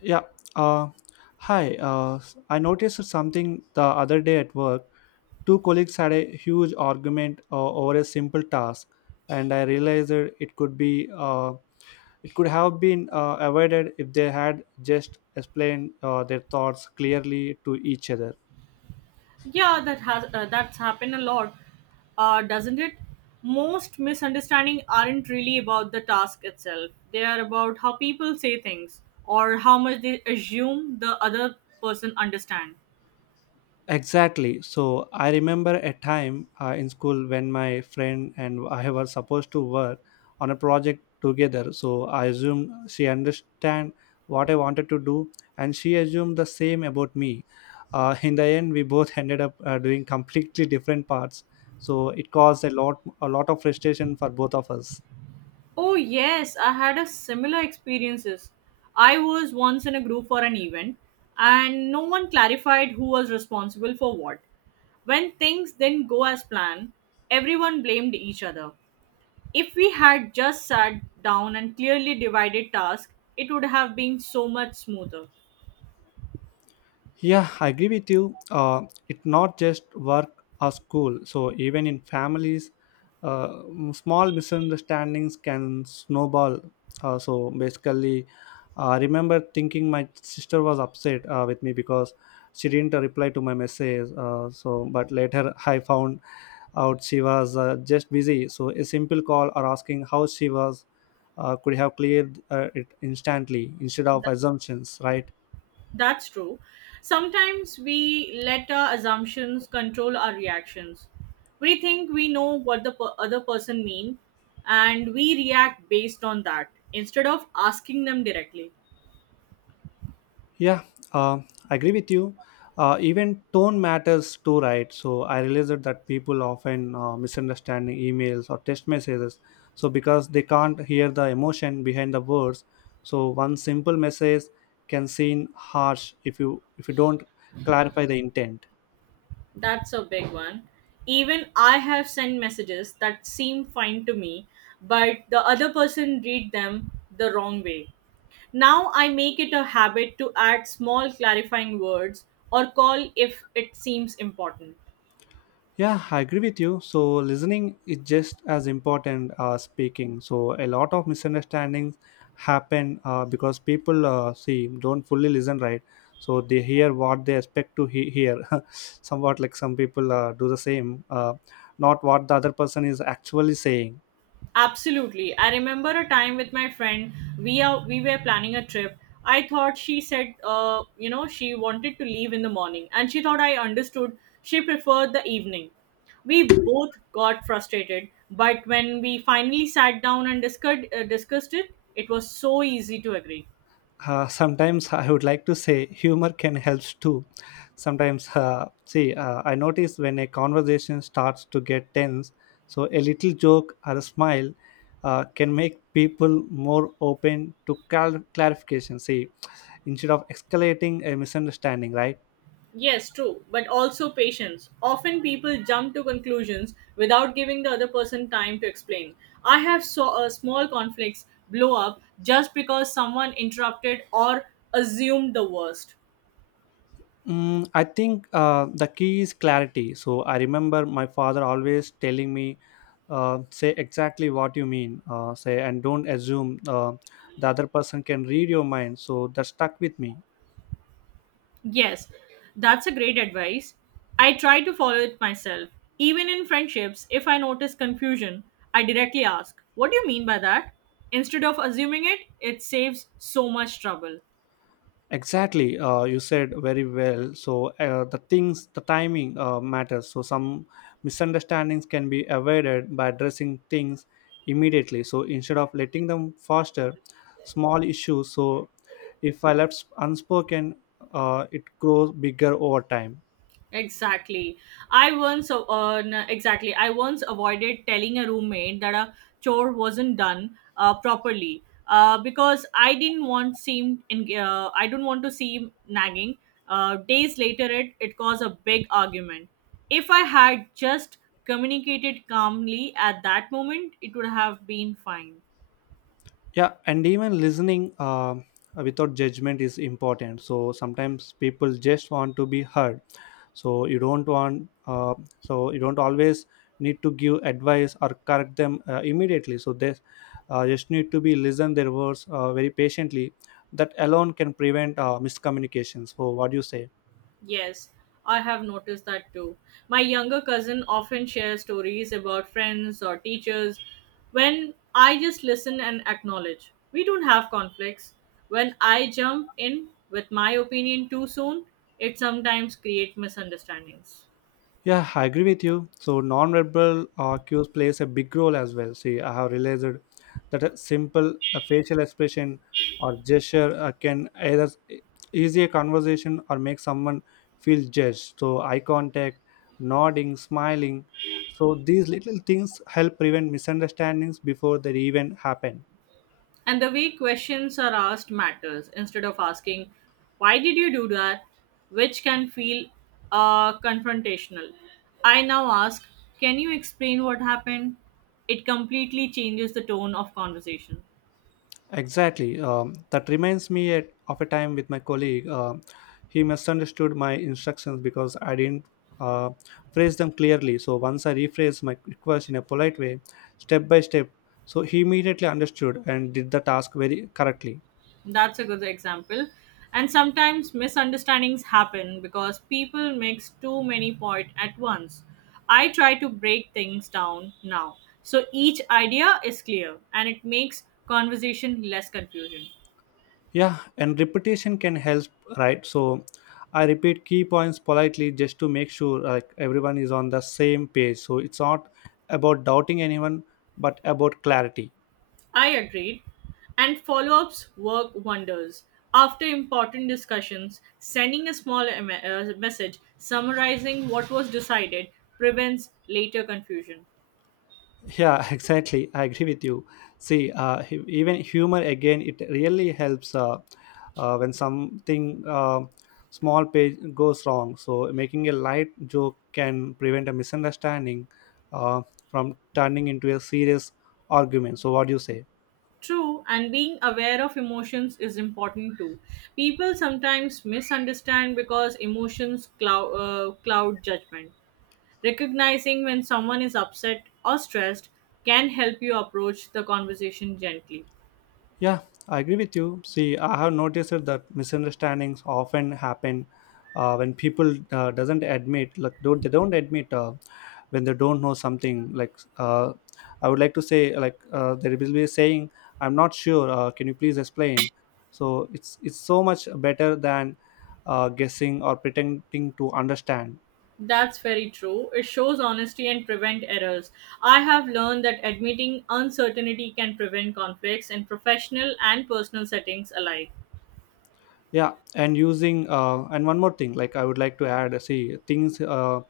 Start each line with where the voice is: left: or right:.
left: Yeah. Uh, hi. I noticed something the other day at work. Two colleagues had a huge argument over a simple task, and I realized that it could have been avoided if they had just explained their thoughts clearly to each other.
right: Yeah, that's happened a lot, doesn't it? Most misunderstanding aren't really about the task itself. They are about how people say things or how much they assume the other person understand.
left: Exactly. So I remember a time in school when my friend and I were supposed to work on a project together. So I assumed she understand what I wanted to do, and she assumed the same about me. In the end, we both ended up doing completely different parts. So it caused a lot of frustration for both of us.
right: Oh yes, I had a similar experiences. I was once in a group for an event, and no one clarified who was responsible for what. When things didn't go as planned, everyone blamed each other. If we had just sat down and clearly divided tasks, it would have been so much smoother.
left: Yeah, I agree with you. It's not just work or school. So even in families, small misunderstandings can snowball. So basically, I remember thinking my sister was upset with me because she didn't reply to my message. But later I found out she was just busy. So a simple call or asking how she was could have cleared it instantly instead of
right: Th-
left: assumptions, right?
right: that's true. Sometimes we let our assumptions control our reactions. We think we know what the other person means, and we react based on that instead of asking them directly.
left: Yeah, uh, I agree with you. Even tone matters too, right? So I realized that people often misunderstand emails or text messages. So because they can't hear the emotion behind the words, so one simple message can seem harsh if you don't clarify the intent.
right: That's a big one. Even I have sent messages that seem fine to me, but the other person read them the wrong way. Now I make it a habit to add small clarifying words or call if it seems important.
left: Yeah, I agree with you. So listening is just as important as speaking. So a lot of misunderstandings happen because people see don't fully listen, right. So they hear what they expect to hear. Somewhat like some people do the same, not what the other person is actually saying.
right: Absolutely. I remember a time with my friend. We were planning a trip. I thought she said, she wanted to leave in the morning, and she thought I understood. She preferred the evening. We both got frustrated, but when we finally sat down and discussed it, it was so easy to agree.
left: Sometimes I would like to say humor can help too. Sometimes, I notice when a conversation starts to get tense, so a little joke or a smile can make people more open to clarification. See, instead of escalating a misunderstanding, right?
right: Yes, true, but also patience. Often people jump to conclusions without giving the other person time to explain. I have saw a small conflicts blow up just because someone interrupted or assumed the worst.
left: I think the key is clarity. So I remember my father always telling me, say exactly what you mean, and don't assume the other person can read your mind. So that stuck with me.
right: Yes, that's a great advice. I try to follow it myself. Even in friendships, if I notice confusion, I directly ask, what do you mean by that? Instead of assuming it, it saves so much trouble.
left: Exactly. You said very well. So the timing matters. So some misunderstandings can be avoided by addressing things immediately, so instead of letting them foster small issues. So if I left unspoken, it grows bigger over time.
right: Exactly. I once avoided telling a roommate that a chore wasn't done properly because I don't want to seem nagging. Days later, it caused a big argument. If I had just communicated calmly at that moment, it would have been fine.
left: Yeah, and even listening without judgment is important. So sometimes people just want to be heard. So you don't want uh, so you don't always need to give advice or correct them immediately. So they just need to be listen their words very patiently. That alone can prevent miscommunication. So what do you say?
right: Yes, I have noticed that too. My younger cousin often shares stories about friends or teachers when I just listen and acknowledge. We don't have conflicts. When I jump in with my opinion too soon, it sometimes creates misunderstandings.
left: Yeah, I agree with you. So non-verbal cues plays a big role as well. See, I have realized that a simple facial expression or gesture can either ease a conversation or make someone feel judged. So eye contact, nodding, smiling. So these little things help prevent misunderstandings before they even happen.
right: And the way questions are asked matters. Instead of asking, why did you do that? Which can feel confrontational. I now ask, can you explain what happened? It completely changes the tone of conversation.
left: Exactly. That reminds me of a time with my colleague. He misunderstood my instructions because I didn't uh, phrase them clearly. So once I rephrased my request in a polite way, step by step, so he immediately understood and did the task very correctly.
right: That's a good example. And sometimes misunderstandings happen because people mix too many points at once. I try to break things down now. So each idea is clear and it makes conversation less confusing.
left: Yeah, and repetition can help, right? So I repeat key points politely just to make sure like everyone is on the same page. So it's not about doubting anyone, but about clarity.
right: I agreed. And follow ups work wonders. After important discussions, sending a small message summarizing what was decided prevents later confusion.
left: Yeah, exactly, I agree with you. See, even humor again, it really helps. When something small page goes wrong, so making a light joke can prevent a misunderstanding uh, from turning into a serious argument. So what do you say?
right: True, and being aware of emotions is important too. People sometimes misunderstand because emotions cloud judgment. Recognizing when someone is upset or stressed can help you approach the conversation gently.
left: Yeah, I agree with you. See, I have noticed that misunderstandings often happen when people doesn't admit, like don't admit when they don't know something. Like, I would like to say, like, there will be a saying, "I'm not sure. Can you please explain?" So it's so much better than guessing or pretending to understand.
right: That's very true. It shows honesty and prevent errors. I have learned that admitting uncertainty can prevent conflicts in professional and personal settings alike.
left: Yeah, and one more thing, like, I would like to add, see things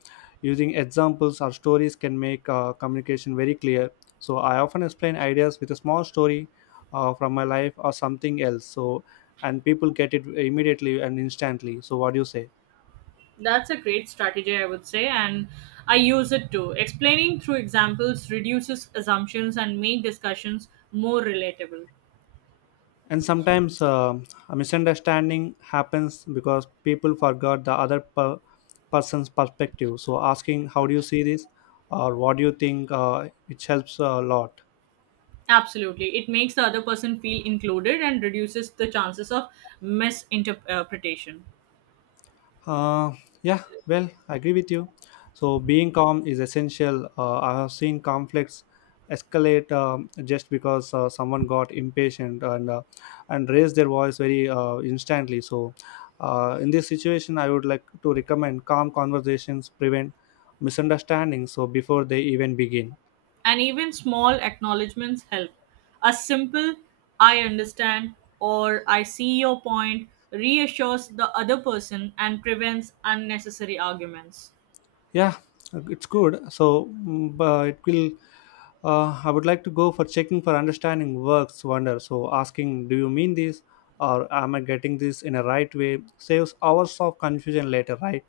left: using examples or stories can make communication very clear. So I often explain ideas with a small story from my life or something else. So and people get it immediately and instantly. So what do you say?
right: That's a great strategy, I would say, and I use it too. Explaining through examples reduces assumptions and make discussions more relatable.
left: And sometimes a misunderstanding happens because people forgot the other person's perspective. So asking, how do you see this, or what do you think, which helps a lot.
right: Absolutely. It makes the other person feel included and reduces the chances of misinterpretation.
left: Uh, yeah, well, I agree with you. So being calm is essential. I have seen conflicts escalate just because someone got impatient and raised their voice very instantly. So in this situation, I would like to recommend calm conversations prevent misunderstandings. So before they even begin.
right: And even small acknowledgments help. A simple I understand or I see your point reassures the other person and prevents unnecessary arguments.
left: Yeah, it's good. So, but it will. I would like to go for checking for understanding works wonder. So, asking, do you mean this, or am I getting this in a right way, saves hours of confusion later, right?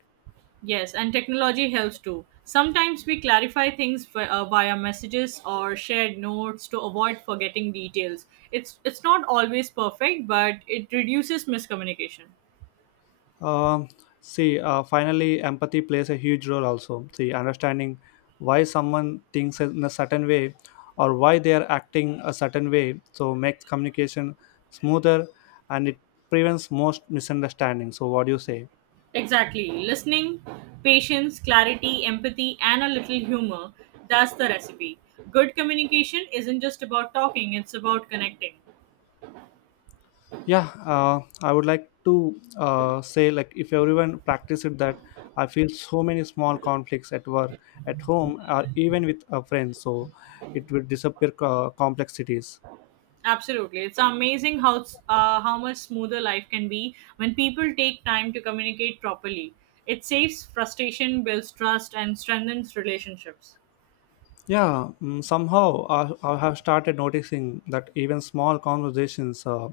right: Yes, and technology helps too. Sometimes we clarify things via messages or shared notes to avoid forgetting details. It's not always perfect, but it reduces miscommunication.
left: Um, Finally, empathy plays a huge role also. See, understanding why someone thinks in a certain way or why they are acting a certain way so makes communication smoother and it prevents most misunderstandings. So, what do you say?
right: Exactly. Listening, patience, clarity, empathy, and a little humor, that's the recipe. Good communication isn't just about talking, it's about connecting.
left: Yeah, I would like to say, like, if everyone practice it, that I feel so many small conflicts at work, at home, or even with a friend, so it will disappear complexities.
right: Absolutely. It's amazing how much smoother life can be when people take time to communicate properly. It saves frustration, builds trust, and strengthens relationships.
left: Yeah, somehow I have started noticing that even small conversations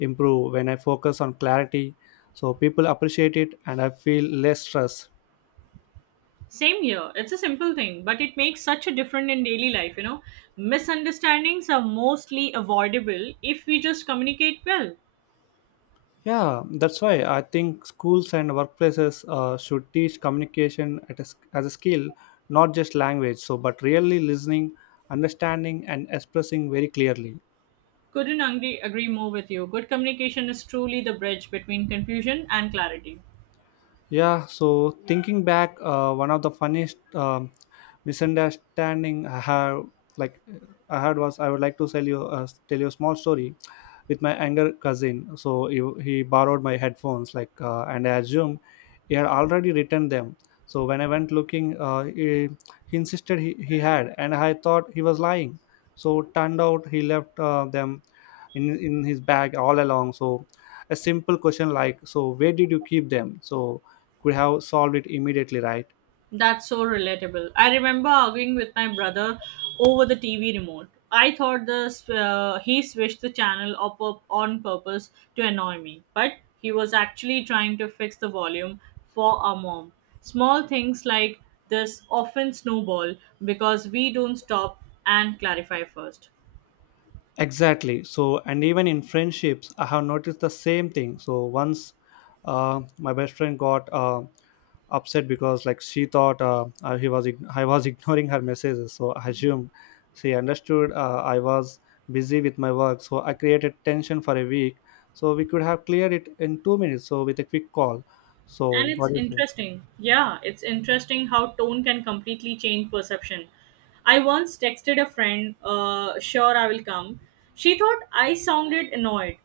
left: improve when I focus on clarity. So people appreciate it, and I feel less stress.
right: Same here. It's a simple thing, but it makes such a difference in daily life. Misunderstandings are mostly avoidable if we just communicate well.
left: Yeah, that's why I think schools and workplaces should teach communication as a skill, not just language. So, but really listening, understanding, and expressing very clearly.
right: Couldn't agree more with you. Good communication is truly the bridge between confusion and clarity.
left: Yeah, so thinking back, one of the funniest misunderstanding I have, like I had was, I would like to tell you a small story with my younger cousin. So he borrowed my headphones, like, and I assumed he had already written them. So when I went looking, he insisted he had, and I thought he was lying. So turned out he left them in his bag all along. So a simple question like, so where did you keep them? So could have solved it immediately, right?
right: That's so relatable. I remember arguing with my brother over the TV remote. I thought the he switched the channel up on purpose to annoy me, but he was actually trying to fix the volume for our mom. Small things like this often snowball because we don't stop and clarify first.
left: Exactly, so and even in friendships, I have noticed the same thing. So once, my best friend got upset because, like, she thought I was ignoring her messages. So I assumed she understood, I was busy with my work, so I created tension for a week. So we could have cleared it in 2 minutes, so with a quick call. So
right: And
left: what
right: it's
left: do you say?
right: interesting. Yeah, it's interesting how tone can completely change perception. I once texted a friend, sure I will come. She thought I sounded annoyed,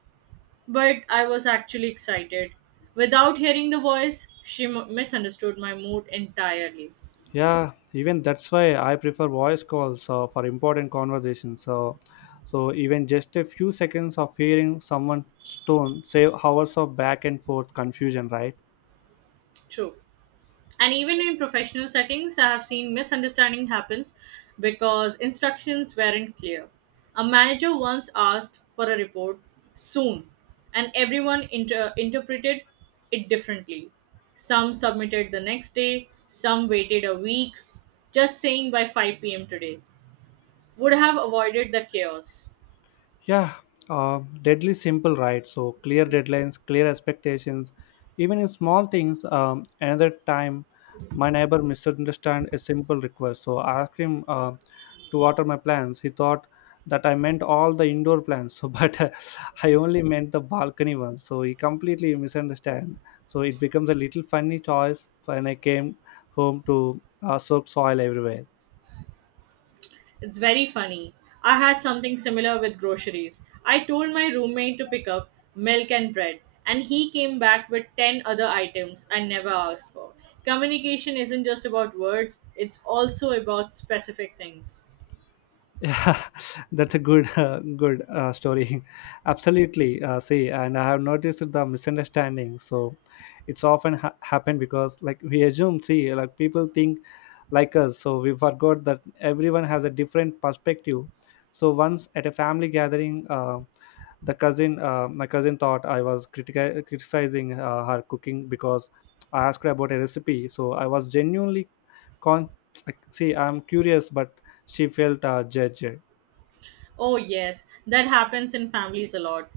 right: but I was actually excited. Without hearing the voice, she misunderstood my mood entirely.
left: Yeah, even that's why I prefer voice calls for important conversations. So even just a few seconds of hearing someone's tone save hours of back and forth confusion, right?
right: True. And even in professional settings, I have seen misunderstanding happens because instructions weren't clear. A manager once asked for a report soon, and everyone interpreted it differently. Some submitted the next day, some waited a week. Just saying by 5 p.m. today would have avoided the chaos.
left: Yeah, deadly simple, right? So clear deadlines, clear expectations, even in small things. Another time, my neighbor misunderstood a simple request, so I asked him to water my plants. He thought that I meant all the indoor plants, so but I only meant the balcony ones. So he completely misunderstand. So it becomes a little funny choice when I came home to soak soil everywhere.
right: It's very funny. I had something similar with groceries. I told my roommate to pick up milk and bread, and he came back with 10 other items I never asked for. Communication isn't just about words, it's also about specific things.
left: Yeah, that's a good good story. Absolutely. And I have noticed the misunderstanding. So it's often happened because, like, we assume, see, like people think like us. So we forgot that everyone has a different perspective. So once at a family gathering, my cousin thought I was criticizing her cooking because I asked her about a recipe. So I was genuinely con. Like, see, I'm curious, but she felt judged.
right: Oh, yes, that happens in families a lot.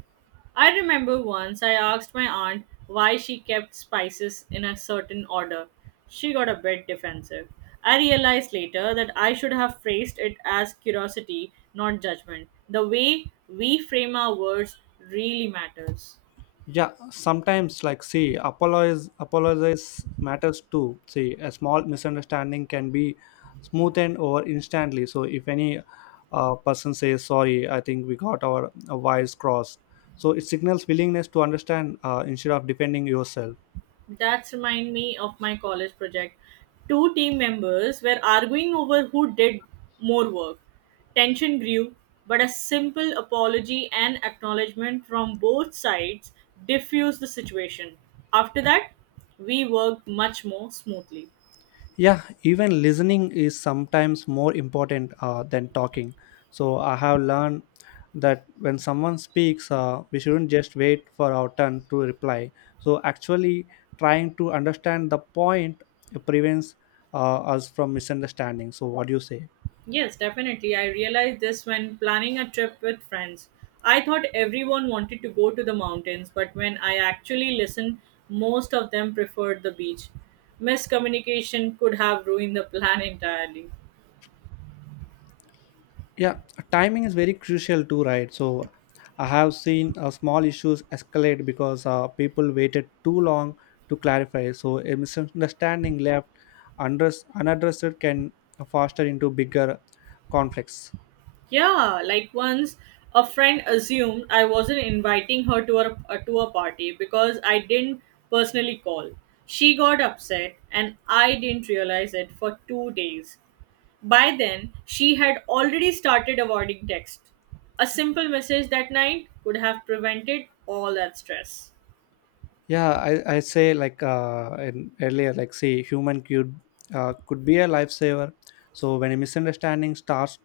right: I remember once I asked my aunt why she kept spices in a certain order. She got a bit defensive. I realized later that I should have phrased it as curiosity, not judgment. The way we frame our words really matters.
left: Yeah, sometimes, like, see, apologize matters too. See, a small misunderstanding can be smoothened over instantly. So if any person says sorry, I think we got our wires crossed. So it signals willingness to understand instead of defending yourself.
right: That's remind me of my college project. Two team members were arguing over who did more work. Tension grew, but a simple apology and acknowledgement from both sides diffused the situation. After that, we worked much more smoothly.
left: Yeah, even listening is sometimes more important than talking. So I have learned that when someone speaks, we shouldn't just wait for our turn to reply. So actually trying to understand the point prevents us from misunderstanding. So what do you say?
right: Yes, definitely. I realized this when planning a trip with friends. I thought everyone wanted to go to the mountains, but when I actually listened, most of them preferred the beach. Miscommunication could have ruined the plan entirely.
left: Yeah, timing is very crucial too, right? So I have seen small issues escalate because people waited too long to clarify. So a misunderstanding left unaddressed can foster into bigger conflicts.
right: Yeah, like once a friend assumed I wasn't inviting her to a party because I didn't personally call. She got upset and I didn't realize it for 2 days. By then, she had already started avoiding text. A simple message that night could have prevented all that stress.
left: Yeah, I say like in earlier, like say human could be a lifesaver. So when a misunderstanding starts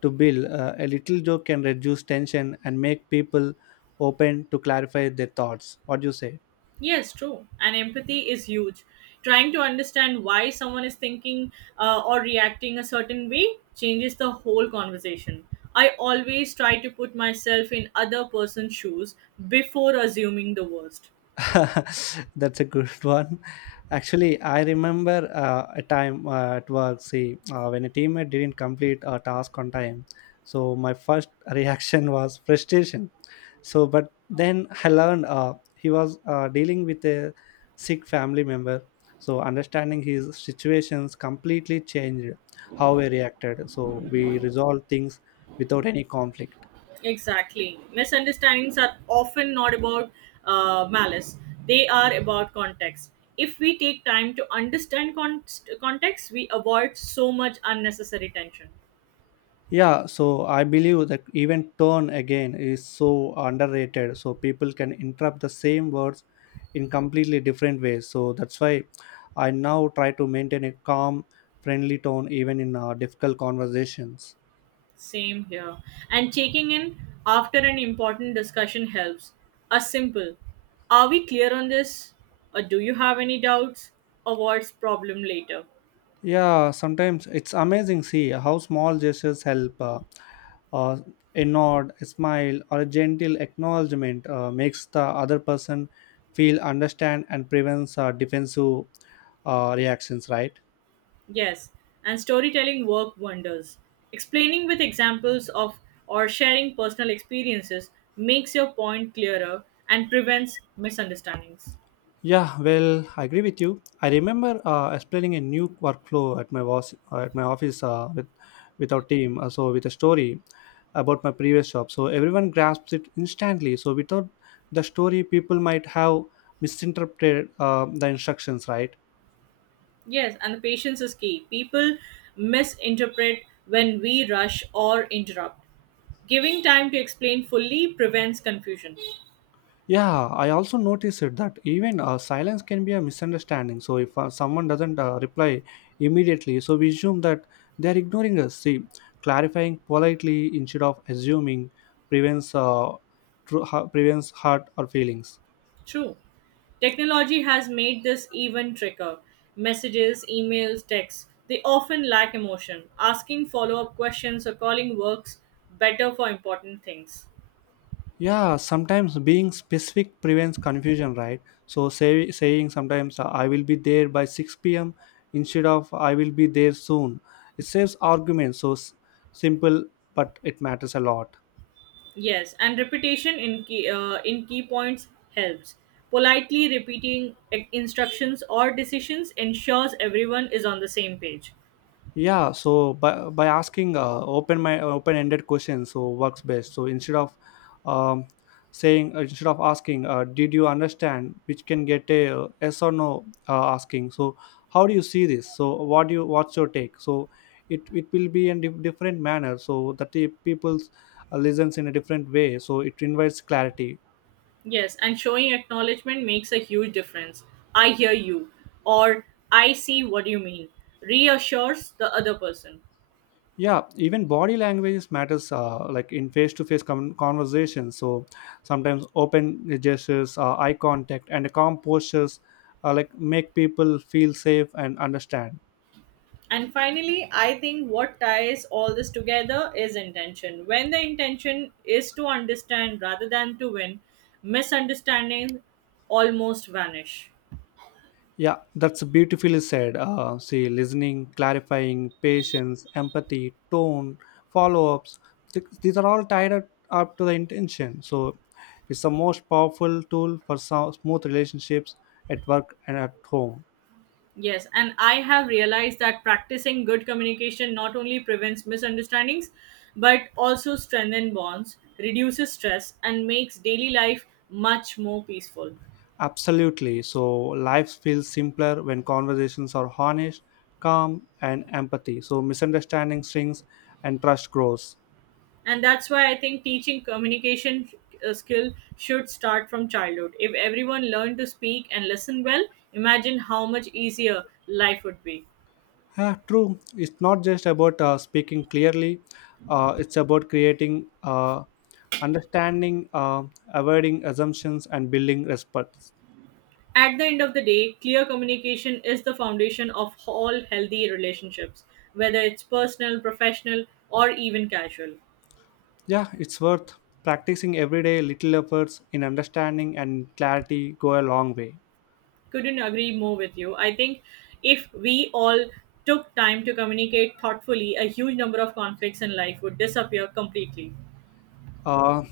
left: to build, a little joke can reduce tension and make people open to clarify their thoughts. What do you say?
right: Yes, true. And empathy is huge. Trying to understand why someone is thinking or reacting a certain way changes the whole conversation. I always try to put myself in other person's shoes before assuming the worst.
left: That's a good one. Actually, I remember a time at work, see, when a teammate didn't complete a task on time. So my first reaction was frustration. So, but then I learned he was dealing with a sick family member. So understanding his situations completely changed how we reacted. So we resolved things without any conflict.
right: Exactly. Misunderstandings are often not about malice, they are about context. If we take time to understand context, we avoid so much unnecessary tension.
left: Yeah, so I believe that even tone again is so underrated. So people can interpret the same words in completely different ways. So that's why I now try to maintain a calm, friendly tone even in difficult conversations.
right: Same here. And checking in after an important discussion helps. A simple, are we clear on this? Or do you have any doubts? Avoids problem later.
left: Yeah, sometimes it's amazing see how small gestures help. Uh, a nod, a smile, or a gentle acknowledgement makes the other person feel understand and prevents defensive reactions, right?
right: Yes, and storytelling work wonders. Explaining with examples of or sharing personal experiences makes your point clearer and prevents misunderstandings.
left: Yeah, well, I agree with you. I remember explaining a new workflow at my boss, at my office with our team. So with a story about my previous job, so everyone grasps it instantly. So without the story, people might have misinterpreted the instructions, right?
right: Yes, and the patience is key. People misinterpret when we rush or interrupt. Giving time to explain fully prevents confusion.
left: Yeah, I also noticed it that even silence can be a misunderstanding. So if someone doesn't reply immediately, so we assume that they are ignoring us. See, clarifying politely instead of assuming prevents uh, prevents hurt or feelings.
right: True. Technology has made this even trickier. Messages, emails, texts, they often lack emotion. Asking follow up questions or calling works better for important things.
left: Yeah, sometimes being specific prevents confusion, right? So saying sometimes I will be there by 6 p.m. instead of I will be there soon. It saves arguments. So simple, but it matters a lot.
right: Yes, and repetition in key points helps. Politely repeating instructions or decisions ensures everyone is on the same page.
left: Yeah, so by asking open-ended questions so works best, so um, instead of asking did you understand, which can get a yes or no. Asking so how do you see this, so what's your take, so it will be in different manner, so that the people's listens in a different way, so it invites clarity.
right: Yes, and showing acknowledgement makes a huge difference. I hear you, or I see what you mean, reassures the other person.
left: Yeah, even body language matters, like in face-to-face conversations. So sometimes open gestures, eye contact, and calm postures, like, make people feel safe and understand.
right: And finally, I think what ties all this together is intention. When the intention is to understand rather than to win, misunderstandings almost vanish.
left: Yeah, that's beautifully said. See, listening, clarifying, patience, empathy, tone, follow-ups, these are all tied up to the intention, so it's the most powerful tool for smooth relationships at work and at home.
right: Yes, and I have realized that practicing good communication not only prevents misunderstandings but also strengthens bonds, reduces stress, and makes daily life much more peaceful.
left: Absolutely. So life feels simpler when conversations are honest, calm, and empathy. So misunderstanding shrinks and trust grows.
right: And that's why I think teaching communication skill should start from childhood. If everyone learned to speak and listen well, imagine how much easier life would be.
left: Yeah, true. It's not just about speaking clearly. It's about creating understanding, avoiding assumptions, and building respect.
right: At the end of the day, clear communication is the foundation of all healthy relationships, whether it's personal, professional, or even casual.
left: Yeah, it's worth practicing every day. Little efforts in understanding and clarity go a long way.
right: Couldn't agree more with you. I think if we all took time to communicate thoughtfully, a huge number of conflicts in life would disappear completely.
left: uh,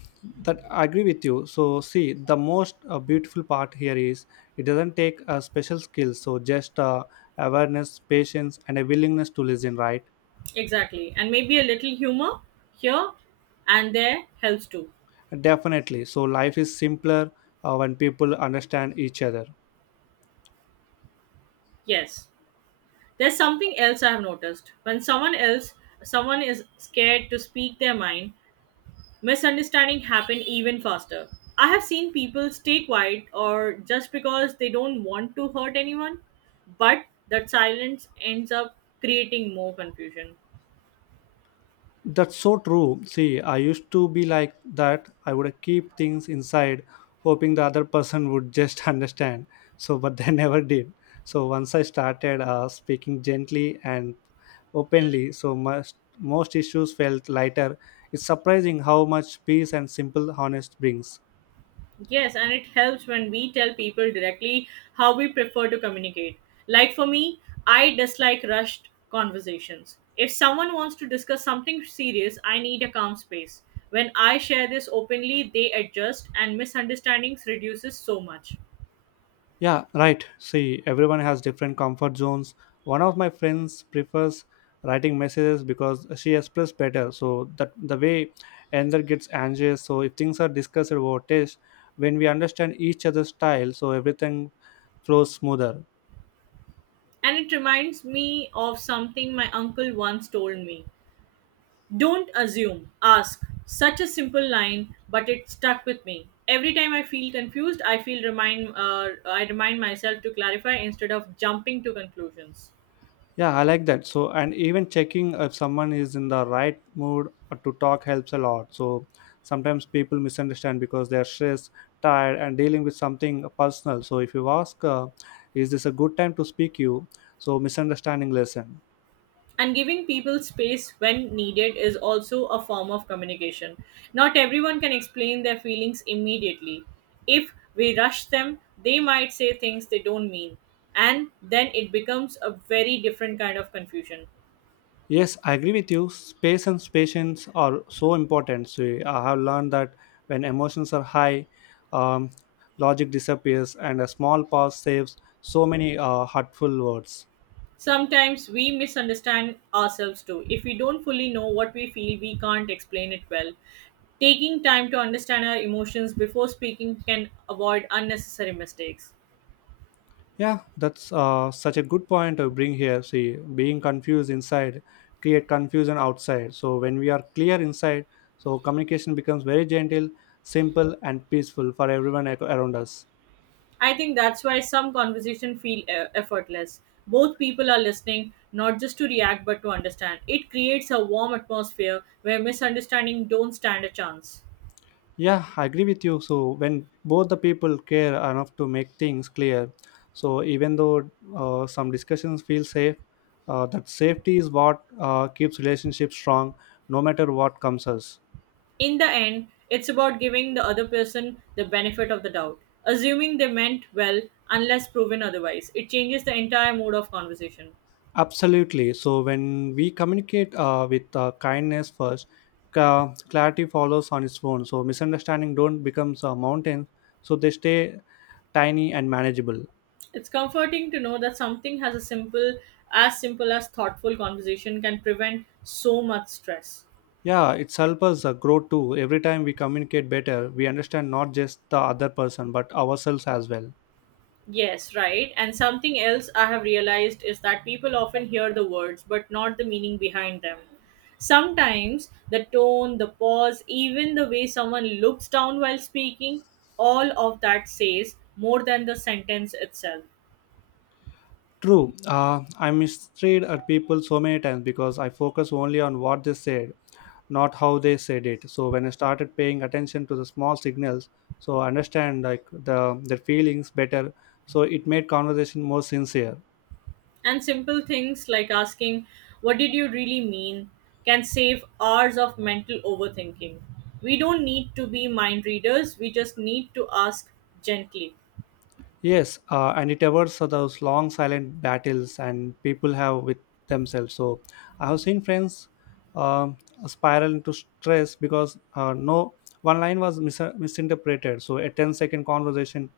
left: that I agree with you. So see, the most beautiful part here is, it doesn't take a special skill, so just awareness, patience, and a willingness to listen, right?
right: Exactly. And maybe a little humor here and there helps too.
left: Definitely, so life is simpler when people understand each other.
right: Yes. There's something else I have noticed. When someone is scared to speak their mind, misunderstanding happen even faster. I have seen people stay quiet or just because they don't want to hurt anyone, but that silence ends up creating more confusion.
left: That's so true. See, I used to be like that. I would keep things inside, hoping the other person would just understand. So, but they never did. So, once I started speaking gently and openly, so most issues felt lighter. It's surprising how much peace and simple honest brings.
right: Yes, and it helps when we tell people directly how we prefer to communicate. Like for me, I dislike rushed conversations. If someone wants to discuss something serious, I need a calm space. When I share this openly, they adjust and misunderstandings reduces so much.
left: Yeah, right. See, everyone has different comfort zones. One of my friends prefers writing messages because she expresses better. So that the way another gets anxious. So if things are discussed about taste, when we understand each other's style, so everything flows smoother.
right: And it reminds me of something my uncle once told me. Don't assume, ask. Such a simple line, but it stuck with me. Every time I feel confused, I remind myself to clarify instead of jumping to conclusions.
left: Yeah, I like that. So, and even checking if someone is in the right mood to talk helps a lot. So, sometimes people misunderstand because they're stressed, tired, and dealing with something personal. So, if you ask, is this a good time to speak you? So, misunderstanding lesson.
right: And giving people space when needed is also a form of communication. Not everyone can explain their feelings immediately. If we rush them, they might say things they don't mean, and then it becomes a very different kind of confusion.
left: Yes, I agree with you. Space and patience are so important. So, I have learned that when emotions are high, um, logic disappears, and a small pause saves so many hurtful words.
right: Sometimes we misunderstand ourselves too. If we don't fully know what we feel, we can't explain it well. Taking time to understand our emotions before speaking can avoid unnecessary mistakes.
left: Yeah, that's such a good point to bring here. See, being confused inside create confusion outside. So when we are clear inside, so communication becomes very gentle, simple, and peaceful for everyone around us.
right: I think that's why some conversation feel effortless. Both people are listening not just to react but to understand. It creates a warm atmosphere where misunderstanding don't stand a chance.
left: Yeah, I agree with you. So when both the people care enough to make things clear, so even though some discussions feel safe, that safety is what keeps relationships strong, no matter what comes us.
right: In the end, it's about giving the other person the benefit of the doubt, assuming they meant well unless proven otherwise. It changes the entire mood of conversation.
left: Absolutely. So when we communicate with kindness first, clarity follows on its own. So misunderstanding don't becomes a mountain, so they stay tiny and manageable.
right: It's comforting to know that something as simple as thoughtful conversation can prevent so much stress.
left: Yeah, it's help us grow too. Every time we communicate better, we understand not just the other person but ourselves as well.
right: Yes, right. And something else I have realized is that people often hear the words but not the meaning behind them. Sometimes the tone, the pause, even the way someone looks down while speaking, all of that says more than the sentence itself.
left: True. I mistreat people so many times because I focus only on what they said, not how they said it. So when I started paying attention to the small signals, so I understand like their feelings better, so it made conversation more sincere.
right: And simple things like asking, what did you really mean? Can save hours of mental overthinking. We don't need to be mind readers, we just need to ask gently.
left: Yes, and it avoids those long silent battles and people have with themselves. So I have seen friends um spiral into stress because no one line was misinterpreted, so a 10 second conversation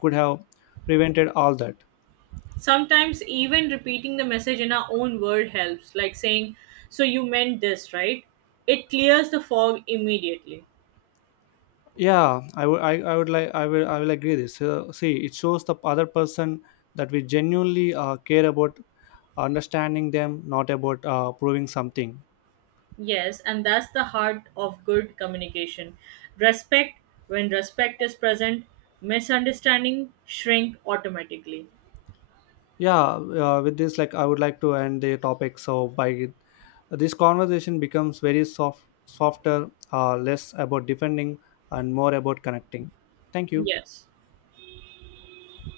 left: could have prevented all that.
right: Sometimes even repeating the message in our own word helps, like saying, so you meant this, right? It clears the fog immediately.
left: Yeah, I would like I will agree this. So, see, it shows the other person that we genuinely care about understanding them, not about proving something.
right: Yes, and that's the heart of good communication. Respect, when respect is present, misunderstanding shrink automatically.
left: Yeah, with this, like, I would like to end the topic. So by this conversation becomes very softer, less about defending and more about connecting. Thank you.
right: Yes.